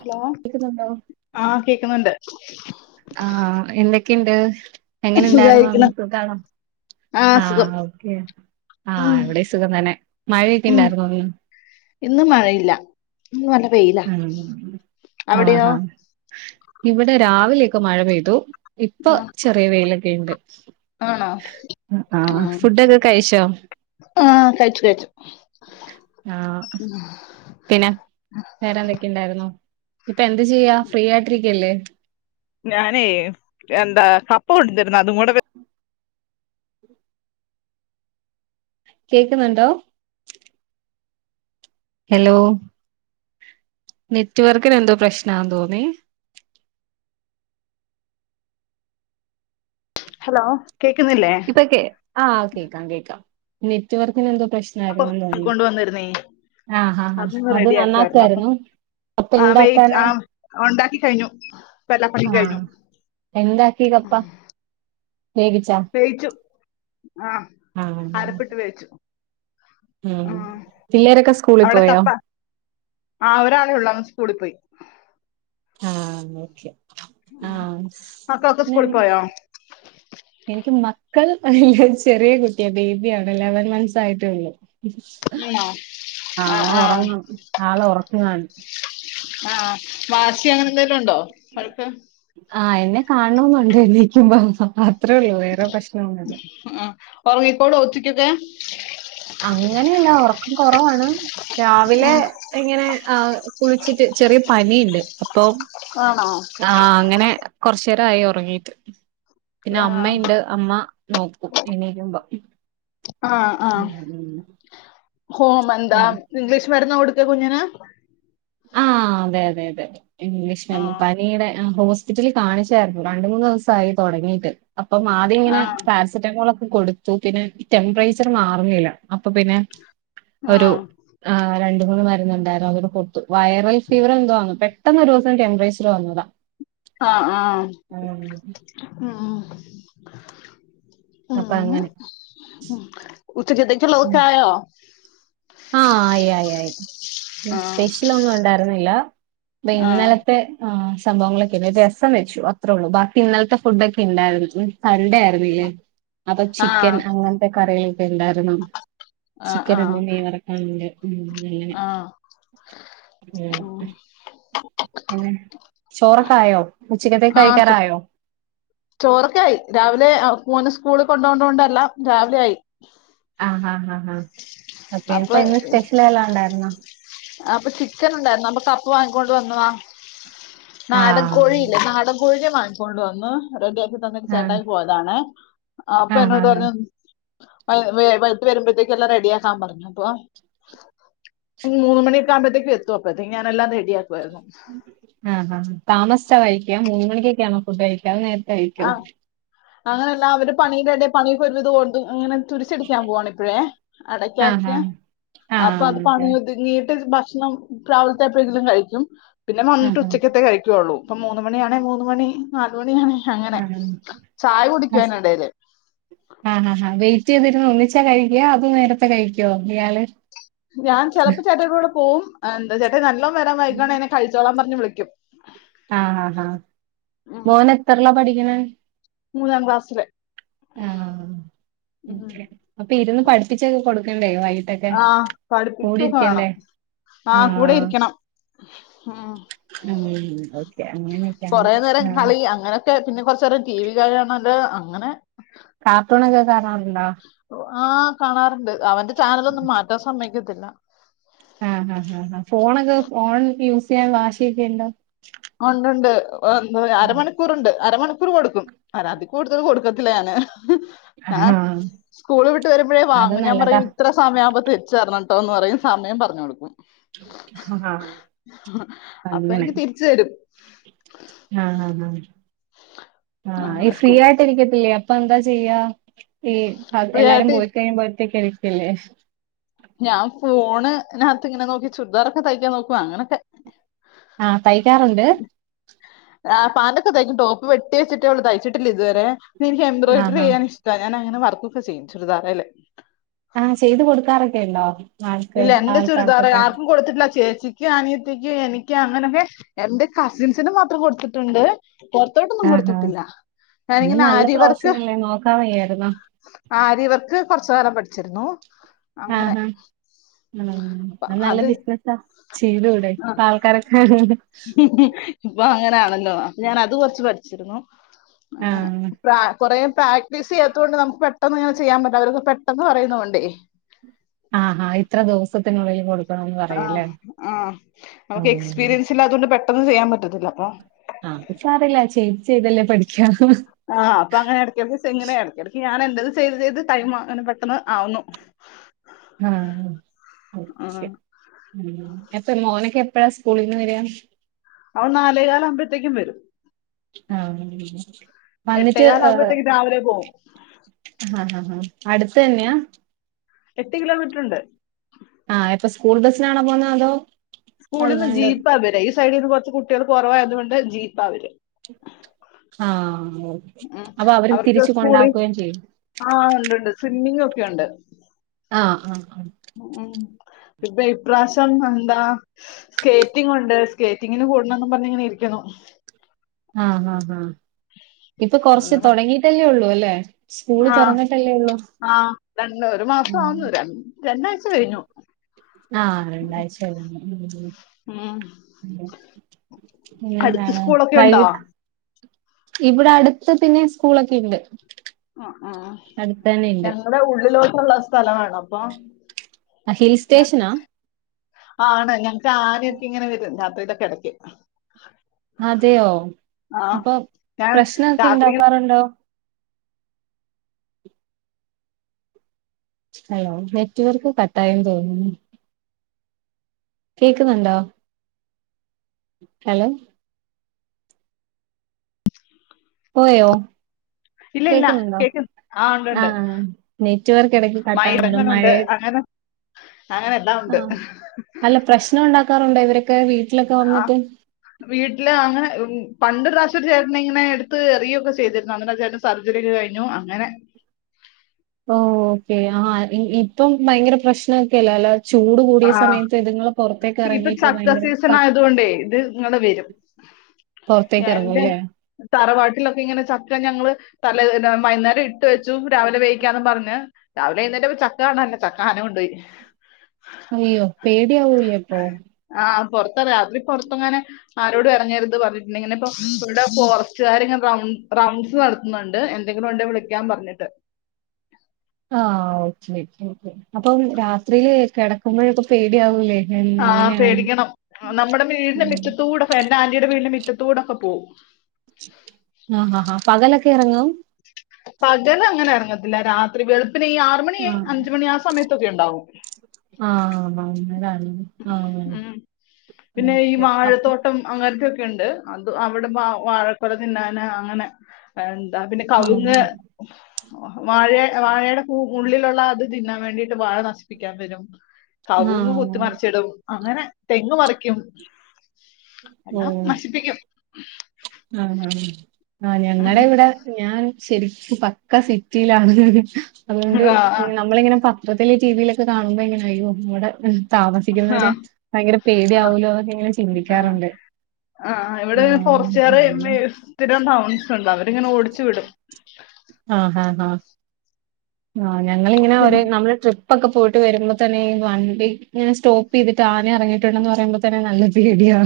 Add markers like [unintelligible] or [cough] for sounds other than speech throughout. Hello കേക്കുന്നുണ്ടോ ആ കേക്കുന്നുണ്ട് ആഹ് എന്തൊക്കെയുണ്ട് എങ്ങന സുഖായിരിക്കണ് ഇണ്ടായിരുന്നു സുഖാണോ ആഹ് ഓക്കെ ആഹ് ഉം ഇവിടെ സുഖം തന്നെ മഴയൊക്കെ ഇണ്ടാരുന്നോ ഇന്ന് ഇന്നും മഴയില്ല ഇന്നും നല്ല വെയ്ല്ല ഉം അവിടെയോ ആഹാ ഇവിടെ രാവിലെ ഒക്കെ മഴ പെയ്തു ഇപ്പൊ ആഹ് ചെറിയ വെയിലൊക്കെ ഇണ്ട് ആണോ ആഹ് ഉം ഫുഡൊക്കെ കഴിച്ചോ ആഹ് കഴിച്ചു കഴിച്ചു ആഹ് പിന്നെ വേറെ എന്തൊക്കെയുണ്ടായിരുന്നു ഇപ്പൊ എന്ത് ചെയ്യാ ഫ്രീ ആയിട്ടിരിക്കല്ലേ ഞാനേ എന്താ കപ്പ കൊടുതിരുന്നു അതും കൂടെ വെ കേക്കുന്നുണ്ടോ ഹലോ നെറ്റ് വർക്കിന് എന്തോ പ്രശ്ന തോന്നി ഹലോ കേക്കുന്നില്ലേ ഇപ്പൊ കേ ആഹ് കേക്കാം കേക്കാം നെറ്റ്വർക്കിന് എന്തോ പ്രശ് നതുങ്ങും തോന്നി കൊണ്ടുവന്നിരുന്നേ ആഹ് ഹ ഹ അത് നന്നാക്കാരുന്നു ആ വെയ്റ്റ് ആ ഒണ്ടാക്കി കഴിഞ്ഞു എല്ലാ പണിയും കഴിഞ്ഞു ആഹ് എന്താക്കീത പ്പം വേവി വേവിച്ചു ആഹ് ആഹ് അരപ്പിട്ട് വേവിച്ചു ഉം ആഹ് പിള്ളേരൊക്കെ സ്കൂളിൽ അവിടെ പോയോ കപ്പ ആഹ് ഒരാളെ ഒള്ള് അവൻ സ്കൂളി പോയി ആഹ് അങ്ങ ഒക്ക്യ ആഹ് മക്ക ഒക്കെ സ്കൂളിൽ പോയോ എനിക്ക് മക്കൾ ഇല്ല ചെറിയ കുട്ടിയ ബേബിയാണ് ഇലവൻ മന്ത്സ് ആയിട്ടെള്ളു ആണോ അവൻ ആഹ് ആഹ് ഒറങ്ങു ആള് ഒറങ്ങുആണ് ആഹ് വാശി അങ്ങനെ എന്തെലും ഒണ്ടോ അൾക്ക് ആഹ് എന്നെ കാണണം എന്നുണ്ട് എണീക്കുമ്പം അത്രെ ഒള്ളൂ വേറെ പ്രശ്നം ഒന്നുല്ല ആഹ് ഒറങ്ങിക്കോള്വൊ ഉച്ചയ്ക്കൊക്കെ അങ്ങനെയല്ല ഒറക്കം കൊറവാണ് രാവിലെ ഉം ഇങ്ങനെ ആ കുളിച്ചിട്ട് ചെറിയ പനിയുണ്ട് അപ്പോം ആണോ ആഹ് അങ്ങനെ കൊറച്ചേരായി ഒറങ്ങീട്ട് പിന്നെ ആഹ് അമ്മയ്ണ്ട് അമ്മ നോക്കും എണിര്മ്പം ആഹ് ആഹ് ഹോം എന്താ ഉം ഇംഗ്ലീഷ് മരുുന്നാ കൊടുത്തെ കുഞ്ഞിന് ആഹ് അതെ അതെ അതെ ഇംഗ്ലീഷ് മര്ന്ന് ആഹ് പനിയുടെ ഹോസ്പിറ്റലിൽ കാണിച്ചാരുന്നു രണ്ട് മൂന്ന് ദിവസായി തൊടങ്ങിയിട്ട് അപ്പം ആദ്യം ഇങ്ങനെ ആഹ് പാര സെറ്റമോൾ ഒക്കെ കൊടുത്തു പിന്നെ ഈ ടെമ്പറേച്ചർ മാറുന്നില്ല അപ്പൊ പിന്നെ ഒരു ആഹ് ആ രണ്ട് മൂന്ന് മരുന്നുണ്ടായിരുന്നു അതൂടെ കൊടു ത്തു വൈറൽ ഫീവർ എന്തോആന്ന് പെട്ടെന്ന് ഒരുസം ടെമ്പറേച്ചർ വന്നതാ ആഹ് ആഹ് ആഹ് ഉം അപ്പ അങ്ങനെ ഉച്ചക്കത്തെക്കുള്ളതൊക്കെ ആയോ ആഹ് ആയി ആയി ആയി പിന്നെ ആഹ് സ്പെഷ്യൽ ഒന്നും ഉണ്ടായിരുന്നില്ല ദേ ആഹ് ഇന്നലത്തെ ആ സംഭവങ്ങളൊക്കെല്ല രസം വെച്ചു അത്രേ ഒള്ളൂ ബാക്കി ഇന്നലത്തെ ഫുഡൊക്കെ ഉണ്ടാരുന്നു സൺ‌ഡേ ആ [unintelligible] അപ്പൊ ചിക്കൻ ആഹ് അങ്ങനത്തെ കറികളൊക്കെ ഉണ്ടാരുന്നു ആഹ് ആഹ് ചിക്കനുണ്ട് മീൻ വറക്കാനുണ്ട് ഉം അങ്ങനെ ആഹ് ഉം അങ്ങനെ ചോറൊക്ക ആയോ ഉച്ചക്കത്തേക്ക് ആഹ് ചോ കഴിക്കാറായോ ചോറൊക്കെ ആയി രാവിലെ ആ മോന് സ്കൂളി കൊണ്ടോണ്ടോണ്ട് എല്ലാം രാവിലെ ആയി ആഹ് ആഹ് ആഹ് ഹാ ഓക്കെ ഇപ്പൊ ഇന്ന് അപ്പൊ സ്പെഷ്യൽ എല്ലാം ഉണ്ടാരുന്നോ അപ്പൊ ചിക്കൻ ഉണ്ടായിരുന്നു അപ്പ പപ്പ വാങ്ങിക്കൊണ്ട് വന്നതാ നാടൻ ആഹ് കോഴിയില്ലേ നാടൻ കോഴിനെ വങ്ങിക്കൊണ്ട് വന്ന് റെഡിയാക്കി തന്നിട്ട് ആഹ് ചേട്ടായി പോയതാണെ അപ്പൊ ആഹ് ഹാ എന്നോട് ഹാ പറഞ്ഞു വ് വെളുത്ത് വരുമ്പോഴത്തേക്ക്‌ എല്ലാം റെഡിയാക്കാൻ പറഞ്ഞു അപ്പൊ മൂന്ന് മണിയൊക്ക ആകുമ്പോത്തേക്കും എത്തും അപ്പഴത്തേക്ക്‌ ഞാനെല്ലാം റെഡിയാക്കുവാരുന്നു ആഹ് ആഹ് ഹ താമസിച്ച കഴിക്ക മൂന്ന് മണിക്കൊക്കെ ആന്നോ ഫുഡ് കഴിക്കാ അതൊ നേര ആഹ് അങ്ങനല്ലാ അവര് പണിയുടെ എടെ പണിയൊക്കെ ഒരുവിധം ഒതു ഇങ്ങനെ തുരിശടിക്കാൻ പോവാണിപ്പഴേ ആഹ് ഹാ അടയ്ക്യാക്കെ അപ്പൊ ആഹ് അത് പണി ഓക്കെ ഒതുങ്ങീട്ട് ഭക്ഷണം രാവിൽത്തെപ്പഴെങ്കിലും കഴിക്കും പിന്നെ ആഹ് ഹാ വന്നിട്ടുച്ചയ്ക്കത്തെ കഴിക്കുവുള്ളൂ ഇപ്പ മൂന്ന് മണിയാണേ മൂന്ന് മണി നാല് മണിയാണേ അങ്ങനെ ആഹ് ചായ കുടിക്കും ഹസ് അയ്നെടേല് ആഹ് ആഹ് ആഹ് വെയിറ്റെയ്തിരുന്നു ഒന്നിച്ചാ കഴിക്കാ അതോ നേരത്തെ കഴിക്കോ ഇയാള് ഞാൻ ചെലപ്പോ ചേട്ടായ്ടെ കൂടെ പോവും എന്താ ചേട്ടായി നല്ലോം വരാൻ വൈകാണെ ഞാൻ കഴ് ച്ചോളാൻ പറഞ്ഞു വിളിക്കും ആഹ് ആഹ് ആഹ് ഉം. മോനെത്രയിലാ പഠിക്ക്‌ണെ മൂന്നാം ക്ലാസ്സില് ആഹ് ഉം. അപ്പ ഇരുന്ന് പഠിപ്പിച്ചൊക്കെ കൊടുക്കണ്ടേ വൈ ആഹ് പഠിപ്പിച്ചൊക്കെ വേണം ആഹ് കൂടെ ഇരിക്കണം ഉം. ഉം ഓക്കെ അങ്ങനൊക്കെയാണ് ആഹ് അങ്ങനെയൊക്കെ പിന്നെ കൊർച്ചേരം ടി വി കാണല് അങ്ങനെ കാർട്ടൂണൊക്കെ കാണാറുണ്ടോ ആഹ് കാണാറുണ്ട് അവന്റെ ചാനലൊന്നും മാറ്റാൻ സമ്മയ്ക്കത്തില്ല ആഹ് ആഹ് ആഹ് ആഹ് ഫോണൊക്കെ ഫോൺ യൂസ്ചെയ്യാൻ വാശിയൊക്കെ ഉണ്ടോ ഒണ്ടൊണ്ട് അരമണി ക്കൂറുണ്ട് അരമണിക്കൂറ് കൊടുക്കും അനാത്തി കൂടുതൽ കൊടുക്കത്തില്ല ഞാന് ആഹ് സ്കൂള് വിട്ട് വരുമ്പഴേ അത് വാങ്ങും ഞാൻ നല്ലതാ പറയും ഇത്ര സമയാവുമ്പോ തിരിച്ചെറണട്ടോന്ന് പറയും സമയം പറഞ്ഞു കൊടുക്കും ആഹ് അങ്ങനെ അപ്പൊനിക്ക് തിരിച്ചു തരും ആഹ് ആഹ് ആഹ് ആഹ് ഈ അങ്ങനെ ഫ്രീ സ്കൂൾ ആയിട്ടിരിക്കത്തില്ലേ പ്പന്താ ചെയ്യാ ഈ ഫ്രീ എല്ലാരും ആയിട്ട് പോയി കഴിയുമ്പോ ഒറ്റക്കിരിക്കില്ലേ ഞാൻ ഫോണ് നകത്ത് ഇങ്ങനെ നോക്കി ചുര്ദാറൊക്കെ തയ്ക്കാൻ നോക്കും അങ്ങനൊക്കെ ആഹ് തൈക്കാറുണ്ട് ആഹ് പാന്റൊക്കെ തയ്ക്കും ടോപ്പ് വെട്ടി വെച്ച്ട്ടേയൊള്ളു തയ്ച്ചിട്ടില്ലിതുവരേ എനിക്ക് ആഹ് ആഹ് എംബ്രോയിഡറിയ്യാൻ ഇഷ് ഇഷ്ട ഞാനങ്ങനെ വർക്കൊക്കെ ചെയ്യും ചുരിദാറേല് ആഹ് ചെയ്ത് കൊടുക്കാറൊക്കെയുണ്ടോ ഇല്ല എന്റെ ചുരിദാറ് ആർക്കും കൊടുത്തിട്ടില്ല ചേച്ചി ക്ക്‌ അനിയത്തിക്ക്‌ എനിക്ക് അങ്ങനൊക്കെ എന്റെ കസിൻസിന് മാത്രം കൊടുത്തിട്ടുണ്ട് പൊർത്തോട്ടൊന്നും ആഹ് ആഹ് കൊടുത്തിട്ടില്ല ഇത് ഞാനിങ്ങനെ നല്ല ആരിവർക്ക് പ്രൊഫഷൻ അല്ലേ നോക്കാൻ വയ്യായിരുന്നോ ആരി വർക്ക് കൊർച്ച് കാലം പഠിച്ചിരുന്നു ആഹ് അങ്ങനെ ഹാ ഉം അത് നല്ല ബിസിനസാ ചെയ്തൂടെ ഇപ്പാൾക്കാരൊക്കെ ഇപ്പൊ അങ്ങനാണല്ലോ അപ്പൊ ഞാൻ അത് കൊർച്ച് പഠിച്ചിരുന്നു ആഹ് കുറേ പ്രാക്ടീസ് ചെയ്യാത്തതുകൊണ്ട് നമുക്ക് പെട്ടെന്ന് ഇങ്ങനെ ചെയ്യാൻ പറ്റില്ല അവരൊക്കെ പെട്ടെന്ന് പറയുന്ന കൊണ്ടേ ആഹ് ഹാ ഇത്ര ദിവസത്തിനുള്ളിൽ കൊടു ആഹ് ആഹ് നമുക്ക് ഉം എക്സ്പീരിയൻസില്ലാത്തതു കൊണ്ട് പെട്ടെന്ന് ചെയ്യാൻ പറ്റത്തില്ല അപ്പൊ അത് സാരല്ല ചെയ്ത് ചെയ്തല്ലേ പഠിക്ക ആഹ് അപ്പങ്ങനെ ഇടയ്ക്കെടെക്ക് ങ്ങനെ എടക്കെടക്ക്‌ ഞാൻ എന്റെത് ചെയ്ത് ചെയ്ത് ടൈമ് ങ്ങനെ പെട്ടെന്ന് ആവുന്നു [inaudible] ആഹ് [unintelligible] ആഹ് ഉം [unintelligible] മോനൊക്കെ എപ്പഴാ സ്കൂളീന്ന് വര അവൻ നാലേകാലാവുമ്പഴ്ത്തേക്കും വരും ആഹ് വന്നിട്ട് എട്ടേകാല് ഏഹ് ആവുമ്പഴത്തേക്കും രാവിലെ പോവും അടുത്ത് തന്നെയാ എട്ട് കിലോമീറ്ററ്ണ്ട് ആഹ് ഇപ്പൊ സ്കൂൾ ബസ്സിനാണോ പോന്ന അതോ സ്കൂളിൽ നിന്ന് അല്ലാണ്ട് ജീപ്പ വര ഈ സൈഡിൽ നിന്ന് കുറച്ച് കുട്ടികൾ കുറവായതുകൊണ്ട് ജീപ്പാ വരും ആഹ ഉം അപ്പൊ അവര് തിരിച്ച കൊണ്ടാക്കുകയും ചെയ്യും ആഹ ഉണ്ട്ണ്ട് സ്വിമ്മിങ്ങ ഒക്കെ ഉണ്ട് ആഹ് ആഹ ആഹ ഉം ഇപ്രാവശ്യം എന്താ സ്കേറ്റിങ്ങ ഉണ്ട് സ്കേറ്റിങ്ങിന് കൂടുന്നന്ന് പറഞ്ഞങ്ങനെ ഇരിക്കുന്നു ആഹ് ആഹ് ഹാ ഇപ്പൊ കൊറച്ച് തുടങ്ങിട്ടല്ലേ ഉള്ളൂ അല്ലേ സ്കൂള് ആഹ് തൊറന്നിട്ടല്ലേ ഒള്ളൂ ആഹ് രണ്ട് ഒരു മാസ ഉം ആവുന്നു ര രണ്ടാഴ്ച കഴിഞ്ഞു ആഹ രണ്ടാഴ്ച കഴിഞ്ഞു ഉം ഉം. ഉം അടുത്ത് പിന്നെന്താണ് സ്കൂളൊക്കെ ഉണ്ടോ വൈകിട്ട് ഇവിടെ അടുത്ത് പിന്നെ സ്കൂളൊക്കെ ഉണ്ട് ആഹ് ആഹ് ഞങ്ങളടെ ഉള്ളിലോക്കള്ള സ്ഥലമാണ അപ്പൊ ഹിൽ സ്റ്റേഷനാ ഞങ്ങ- ആണ് ഞങ്ങക്ക് ആന യൊക്കെ ഇങ്ങനെ വരും രാത്രിയിലൊക്കെ ഇടക്ക് അതെയോ അപ്പൊ ഞാൻ പ്രശ്നൊക്കെ രാത്രി ഇണ്ടാക്കാറുണ്ടോ ഹലോ നെറ്റ് വർക്ക് കട്ടായന്ന് തോന്നുന്നു കേൾക്കുന്നുണ്ടോ ഹലോ പോയോ ഉ ഇല്ല ഇല്ല കേക്കുന്നുണ്ടോ കേക്കുന്നു ആഹ ഉണ്ട്ണ്ട് ആഹ് നെറ്റ്‌വർക്ക് ഇടയ്ക്ക് കട്ടാവുന്നുണ്ട് [unintelligible] മഴയ അങ്ങനെ അങ്ങനെല്ലാം ഉണ്ട് ആഹ് അല്ല പ്രശ്നം ഉണ്ടാക്കാറുണ്ട് ഇവരൊക്കെ വീട്ടിലൊക്കെ വന്നിട്ട് വീട്ടില് അങ്ങനെ പണ്ടൊരു പ്രാവശ്യം ഒരു ചേട്ടനെ ഇങ്ങനെ എടുത്ത് എറിയൊക്കെ ചെയ്തിരുന്നു അങ്ങനേതാലും സർജറി ഒക്കെ കഴിഞ്ഞു അങ്ങനെ ഓ ഓക്കേ ആഹ ഇപ്പം ഭയങ്കര പ്രശ്നൊക്കെല്ല അല്ല ചൂട് കൂടിയ സമയത്ത് ഇതുങ്ങും ഇപ്പ ചക്ക സീസൺ ആയത കൊണ്ടേ ഇത് ങ്ങനെ വരും പുറത്തേക്ക് എന്റെ ഇറങ്ങൂല്ലേ തറവാട്ടിലൊക്കെ ഇങ്ങനെ ചക്ക ഞങ്ങൾ തല വൈന്നേരം ഇട്ട് വെച്ചു രാവിലെ വേവിക്കാന്ന് പറഞ്ഞ് രാവിലെ എഴുന്നേറ്റപ്പോ ചക്ക കാണല്ലേ ചക്ക ആന കൊണ്ട് പോയി അയ്യോ പേടിയാവൂലപ്പൊ ആഹ് പൊറത്തറങ്ങാൻ രാത്രി പൊറത്തറങ്ങനെ ആരോട് ഇറങ്ങരുത് പറഞ്ഞിട്ടുണ്ട് ഇങ്ങനെപ്പ ഇടെ ഫോറസ്റ്റുകർ ഇങ്ങനെ റണ്ട്സ് ണ്ട് എന്തെങ്കിലും ഉണ്ടേ വിളിക്കാൻ പറഞ്ഞിട്ട് ആഹ് ഓക്കെ ഓക്കെ അപ്പം രാത്രിയില് കിടക്കുമ്പോഴൊക്കെ പേടിയാവൂല്ലേ ആഹ് പേടിക്കണം നമ്മുടെ വീടിന്റെ ഉം മുറ്റത്തൂടൊക്കെ എന്റെ ആന്റിയടെ വീടിന് മുറ്റത്തൂടൊക്കെ പോവും ആഹ് ആഹാ പകലൊക്കെ ഇറങ്ങും പകലങ്ങനെ ഇറങ്ങത്തില്ല രാത്രി വെളുപ്പിൻ ഈ ആറ മണി ആഹ് അഞ്ച മണി ആ സമയത്തൊക്കെ ഉണ്ടാവും ആഹ [unintelligible] ആഹ് അങ്ങനത്തെക്കെണ്ട് അത് അവിടെ വ വാഴക്കൊല തിന്നാന അങ്ങനെ എന്താ പിന്നെ കവിങ്ങ് ആഹ് വാഴ വാഴയുടെ ഉള്ളിലുള്ള അത് തിന്നാൻ വേണ്ടിയിട്ട് വാഴ നശിപ്പിക്കാൻ വരും കവുങ്ങ് ആഹ് [unintelligible] അങ്ങനെ തെങ് മറിക്കും എല്ലാം നശിപ്പിക്കും ആന്ന് ആന്നു ആഹ് ഞങ്ങടെ ഇവടെ ഞാൻ ശരിക്കും പക്കാ സിറ്റിയിലാണ് അതുകൊണ്ട് ആ നമ്മളിങ്ങനെ സം മൊത്തത്തില് ടി വിയിലൊക്കെ കാണുമ്പോ ഇങ്ങനെ അയ്യോ ഇവടെ ആ ആ താമസിക്കുന്നവര് ഭയങ്കര പേടി ആ ആവോലോ എന്നൊക്കെ ഇങ്ങനെ ചിന്തിക്കാറുണ്ട് ആഹ് ഇവിടെ പൊറച്ചേരം പിന്നെ ടൗൺസ് ഉണ്ട് അവരിങ്ങനെ ഓടിച്ചു വിടും ആഹ് ആഹ് ഹാ ആഹ് ഞങ്ങിങ്ങനെ ഒരേ പിന്നെ നമ്മള് ട്രിപ്പ് പ്പൊക്കെ പോയിട്ട് വരുമ്പോ തന്നെ ഈ വണ്ടി ഇങ്ങനെ സ്റ്റോപ്പ് ചെയ്തിട്ട് ആന ഇറങ്ങയിട്ടുണ്ടന്ന് പറയുമ്പോ തന്നെ നല്ല പേടിയാ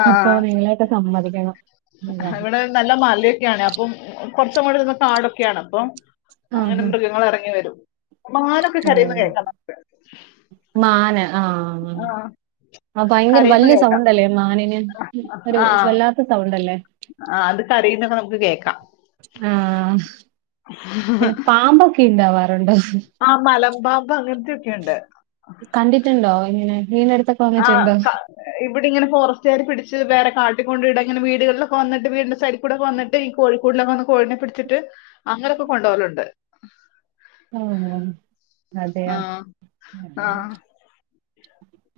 ആ അപ്പൊ നിങ്ങളെ ഒക്കെ സമ്മതിക്കണം [unintelligible] ഇവിടെ നല്ല മലയൊക്കാണ് അപ്പ കൊറച്ച് അങ്ങോട്ട് നിന്നാ പാടൊക്കെയാണ് അപ്പോ അങ്ങനെ ആഹ് [unintelligible] ഇങ്ങനെ എറങ്ങി വരും മാനൊക്കെ കരയുന്ന് കേൾക്കാം നമുക്ക് മാന് ആഹ് ആ ആഹ് ഭയങ്കര കരയുന്ന വല്യ കേൾക്കാം സൗണ്ട് അല്ലേ മാനിന് ഒരു വല്ലാ ത്ത സൗണ്ട് അല്ലേ ആഹ് അത് കരയുന്നത് നമുക്ക് കേക്കാം ആഹ് തിന്നാവാറുണ്ടോ ആഹ് മലമ്പാമ്പ് അങ്ങനത്തെക്കെയുണ്ട് കണ്ടിട്ടുണ്ടോ ഇങ്ങനെ വീനടുത്ത ആഹ് ക ഇവിടെ ഇങ്ങനെ ഫോറസ്റ്റുകാര് പിടിച്ച് വേറെ കാട്ടിൽ കൊണ്ട് ഇട ഇങ്ങനെ വീടുകളിലക്കെ വന്നിട്ട് വീടിന്റെ സൈഡ് കൂടെ ഒക്കെ വന്നിട്ട് ട്ട് ഈ കോഴിക്കൂടിലൊക്കെ വന്ന് കോഴിനെ പിടിച്ചിട്ട് അങ്ങനൊക്കെ കൊണ്ടോവലുണ്ട് ആഹ് അതെയോ ആഹ് ആ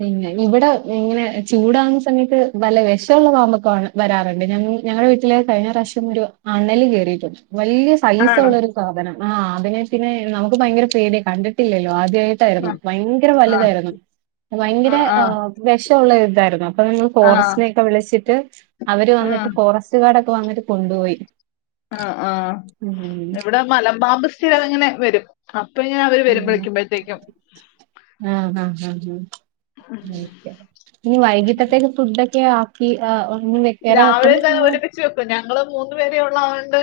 പിന്നെ ഇവിടെ ഇങ്ങനെ ചൂടാകുന്ന സമയത്ത് വല്ല വിഷോള്ള പാമ്പൊക്കെ വരാറുണ്ട് ഞങ്ങ ഞങ്ങളുടെ വീട്ടില് കഴിഞ്ഞ പ്രാവശ്യം ഒരു അണലി കേറിയിട്ടുണ്ട് വലിയ സൈസസ് ആണോ ഉള്ളരു സാധനം ആ അതിനെ പിന്നെ നമുക്ക് ഭയങ്കര പേടിയ കണ്ടിട്ടില്ലല്ലോ ആദ്യായി ട്ടായിരുന്നു ആ ഭയങ്കര ആ വലുതായിരുന്നു ആ ഭയങ്കര ആ ഏഹ് വിഷോള്ള ഇതായിരുന്നു അപ്പൊ നമ്മൾ ആ ഫോറസ്റ്റിനൊക്കെ വിളിച്ചിട്ട് അവര് ആ വന്നിട്ട് ഫോറസ്റ്റ് ഗാർഡ് ഒക്കെ വന്നിട്ട് കൊണ്ട് പോയി ആഹ് ആഹ് ഇവിടെ മലമ്പാമ്പ് സ്ഥിരം ഇങ്ങനെ വരും അപ്പൊ ഞാൻ അവര് വരും വിളിക്കുമ്പഴത്തേക്കും ആഹ് ആഹ് ആഹ് ഓക്കേ ഇനി വൈകിട്ടത്തേക്ക്‌ ഫുഡ് ഒക്കെയോ [unintelligible] ച്ച് വെക്കും ഞങ്ങള് മൂന്നു പേരെ ഉള്ളതുകൊണ്ട്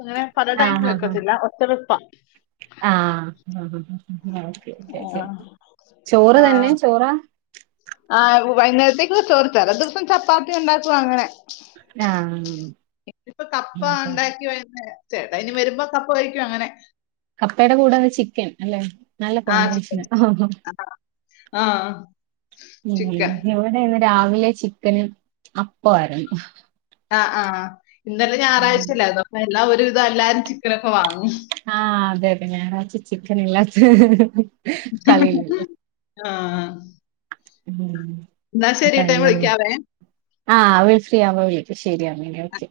ഇങ്ങനെ പല ആ ടൈം ആ ആ വെക്കത്തില്ല ഒറ്റ വെപ്പാ ആഹ് ഹാ ഹാഹ് ഓക്കെ ഓക്കെ ആ, ചോറ് തന്നെ ചോറാ ആഹ് വൈന്നേരത്തേക്ക് ചോറ് ചെല ദിവസം ചപ്പാത്തി ഉണ്ടാക്കും അങ്ങനെ ആഹ് ഇതിപ്പോ കപ്പ ഉണ്ടാക്കി വരുന്നേ ചേട്ടായി ഇനി വരുമ്പോ കപ്പ വേവിക്കും അങ്ങനെ കപ്പയുടെ കൂടെ എന്താ ചിക്കൻ അല്ലേ നല്ല ആ ചിക്കൻ കോമ്പിനേഷനാ [unintelligible] ആ ഇന്ന് ചിക്കൻ ഇവിടെ രാവിലെ ചിക്കനും അപ്പവായിരുന്നു ആഹ് ആഹ് ആഹ് ഇന്നലെ ഉം. ഞായറാഴ്ച അല്ലായിരുന്നോ അപ്പോ എല്ലാം ഒരു വിധം എല്ലാരും ചിക്കനൊക്കെ വാങ്ങും ആഹ് അതെ അതെ ഞായറാച്ച ചിക്കൻ ഇല്ലാത്ത കളിയില്ലല്ലോ [unintelligible] ആഹ് എന്താ ഞാൻ ഇങ്ങനെ? വിളിക്കാവേ ആഹ് അവൾ ഫ്രീ ആവുമ്പോ വിളിക്ക് ശരിയാമി എന്നാ ഓക്കെ